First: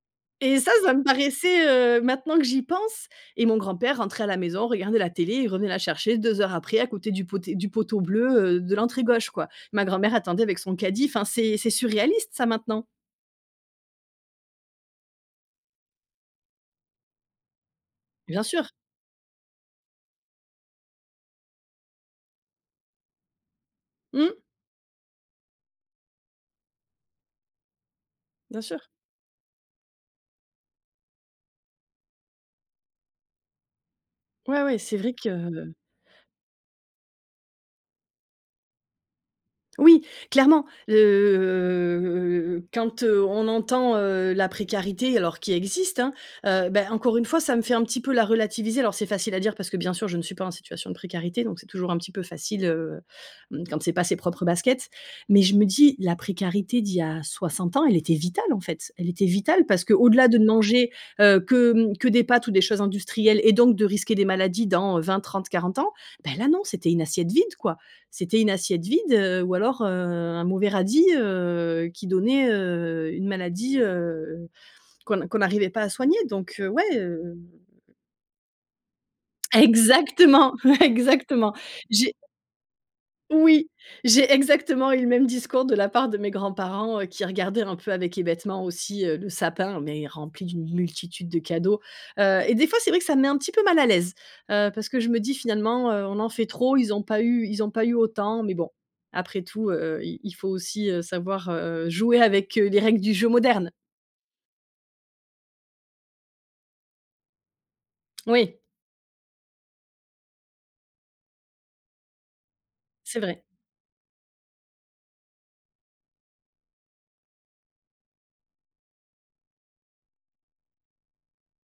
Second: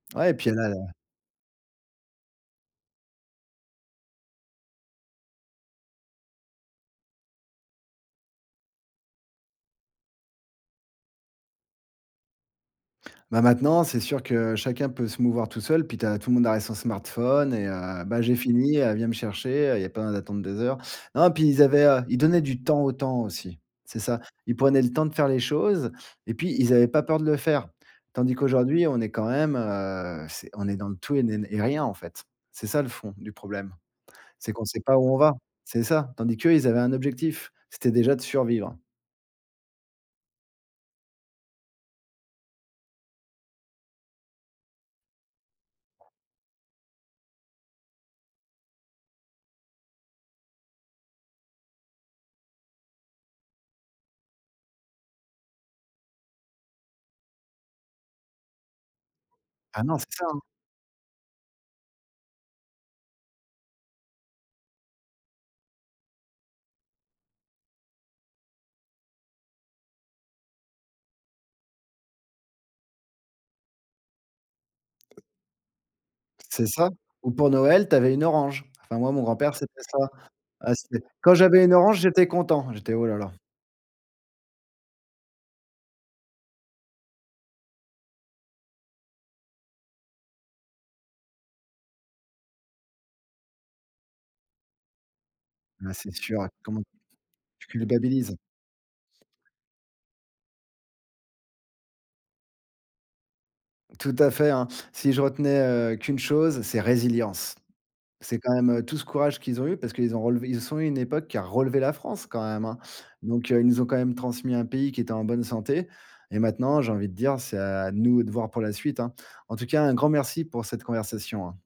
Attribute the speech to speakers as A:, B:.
A: Ouais et puis,
B: Et
A: elle a
B: ça
A: la
B: ça me paraissait, heu, maintenant que j'y pense et mon grand-père rentrait à la maison, regardait la télé et revenait la chercher 2 heures après à côté du poté du poteau bleu, heu, de l'entrée gauche, quoi. Ma grand-mère attendait avec son caddie. Enfin c'est c'est surréaliste ça, maintenant.
A: Ben, maintenant, c'est sûr que chacun peut se mouvoir tout seul. Puis, tu as tout le monde ar est son smartphone et heu: «Ben, j'ai
B: Bien sûr.
A: fini, elle vient me chercher». Il y a pas besoin d'attendre des heures. Non, puis, ils avaient heu, ils donnaient du temps au temps aussi. C'est ça.
B: Mmh.
A: Ils prenaient le temps de faire les choses et puis, ils avaient pas peur de le faire, tandis
B: Bien sûr.
A: qu'aujourd'hui, on est quand même, heu, c'est on est dans le tout et n et rien, en fait. C'est ça le fond du problème, c'est
B: Ouais,
A: qu'on
B: ouais,
A: sait
B: c'est
A: pas
B: vrai
A: où on va,
B: que
A: c'est ça. Tandis qu'eux, ils avaient un objectif, c'était déjà de survivre.
B: Oui, clairement. Le quand, heu, on entend, heu, la précarité, alors qui existe, hein, heu, ben, encore une fois, ça me fait un petit peu la relativiser. Alors c'est facile à dire parce que bien sûr, je ne suis pas en situation de précarité, donc c'est toujours un petit peu facile, heu, mmh, quand c'est pas ses propres baskets. Mais je me dis la précarité d'il y a 60 ans, elle était vitale, en fait. Elle était vitale
A: Ah
B: parce
A: non, c'est ça.
B: qu'au-delà de ne manger, heu, que, mmh, que des pâtes ou des choses industrielles et donc de risquer des maladies dans 20, 30, 40 ans, beh, là, non, c'était une assiette vide, quoi. C'était une assiette vide, heu, ou alors, heu, un mauvais radis, heu, qui donnait, heu, une maladie, heu, qu'on n'a qu'on n'arrivait pas à soigner. Donc,
A: C'est
B: heu, ouais,
A: ça ou
B: hem.
A: pour Noël, tu avais une orange. Enfin moi, mon grand-père, c'était ça.
B: Exactement,
A: Ah c'était: «Quand
B: exactement.
A: j'avais une orange,
B: J'ai
A: j'étais content», j'étais: «Oh là là».
B: oui, j'ai exactement eu le même discours de la part de mes grands-parents qui regardaient un peu avec hébétement aussi, heu, le sapin, mais rempli d'une multitude de cadeaux. Heu et des fois, c'est vrai que ça me met un petit peu mal à l'aise, heu, parce que je me dis: «Finalement,
A: Mais
B: heu,
A: c'est
B: on en
A: sûr,
B: fait
A: ouais,
B: trop,
A: comment t
B: ils ont pas eu ils
A: tu
B: ont pas eu
A: culpabilises.
B: autant», mais bon après tout, heu heu, il il faut aussi, heu, savoir jouer, heu, avec, heu, les règles du jeu moderne.
A: Tout à fait, hein. Si je retenais, heu, qu'une chose, c'est résilience. C'est quand
B: Oui
A: même, heu, tout ce courage qu'ils ont eu parce qu'ils ont relevé Ils sont une époque qui a relevé la France quand même, hein.
B: C'est vrai.
A: Donc, heu, ils nous ont quand même transmis un pays qui était en bonne santé et maintenant, j'ai envie de dire c'est à nous de voir pour la suite, hein. En tout cas, un grand merci pour cette conversation, hein.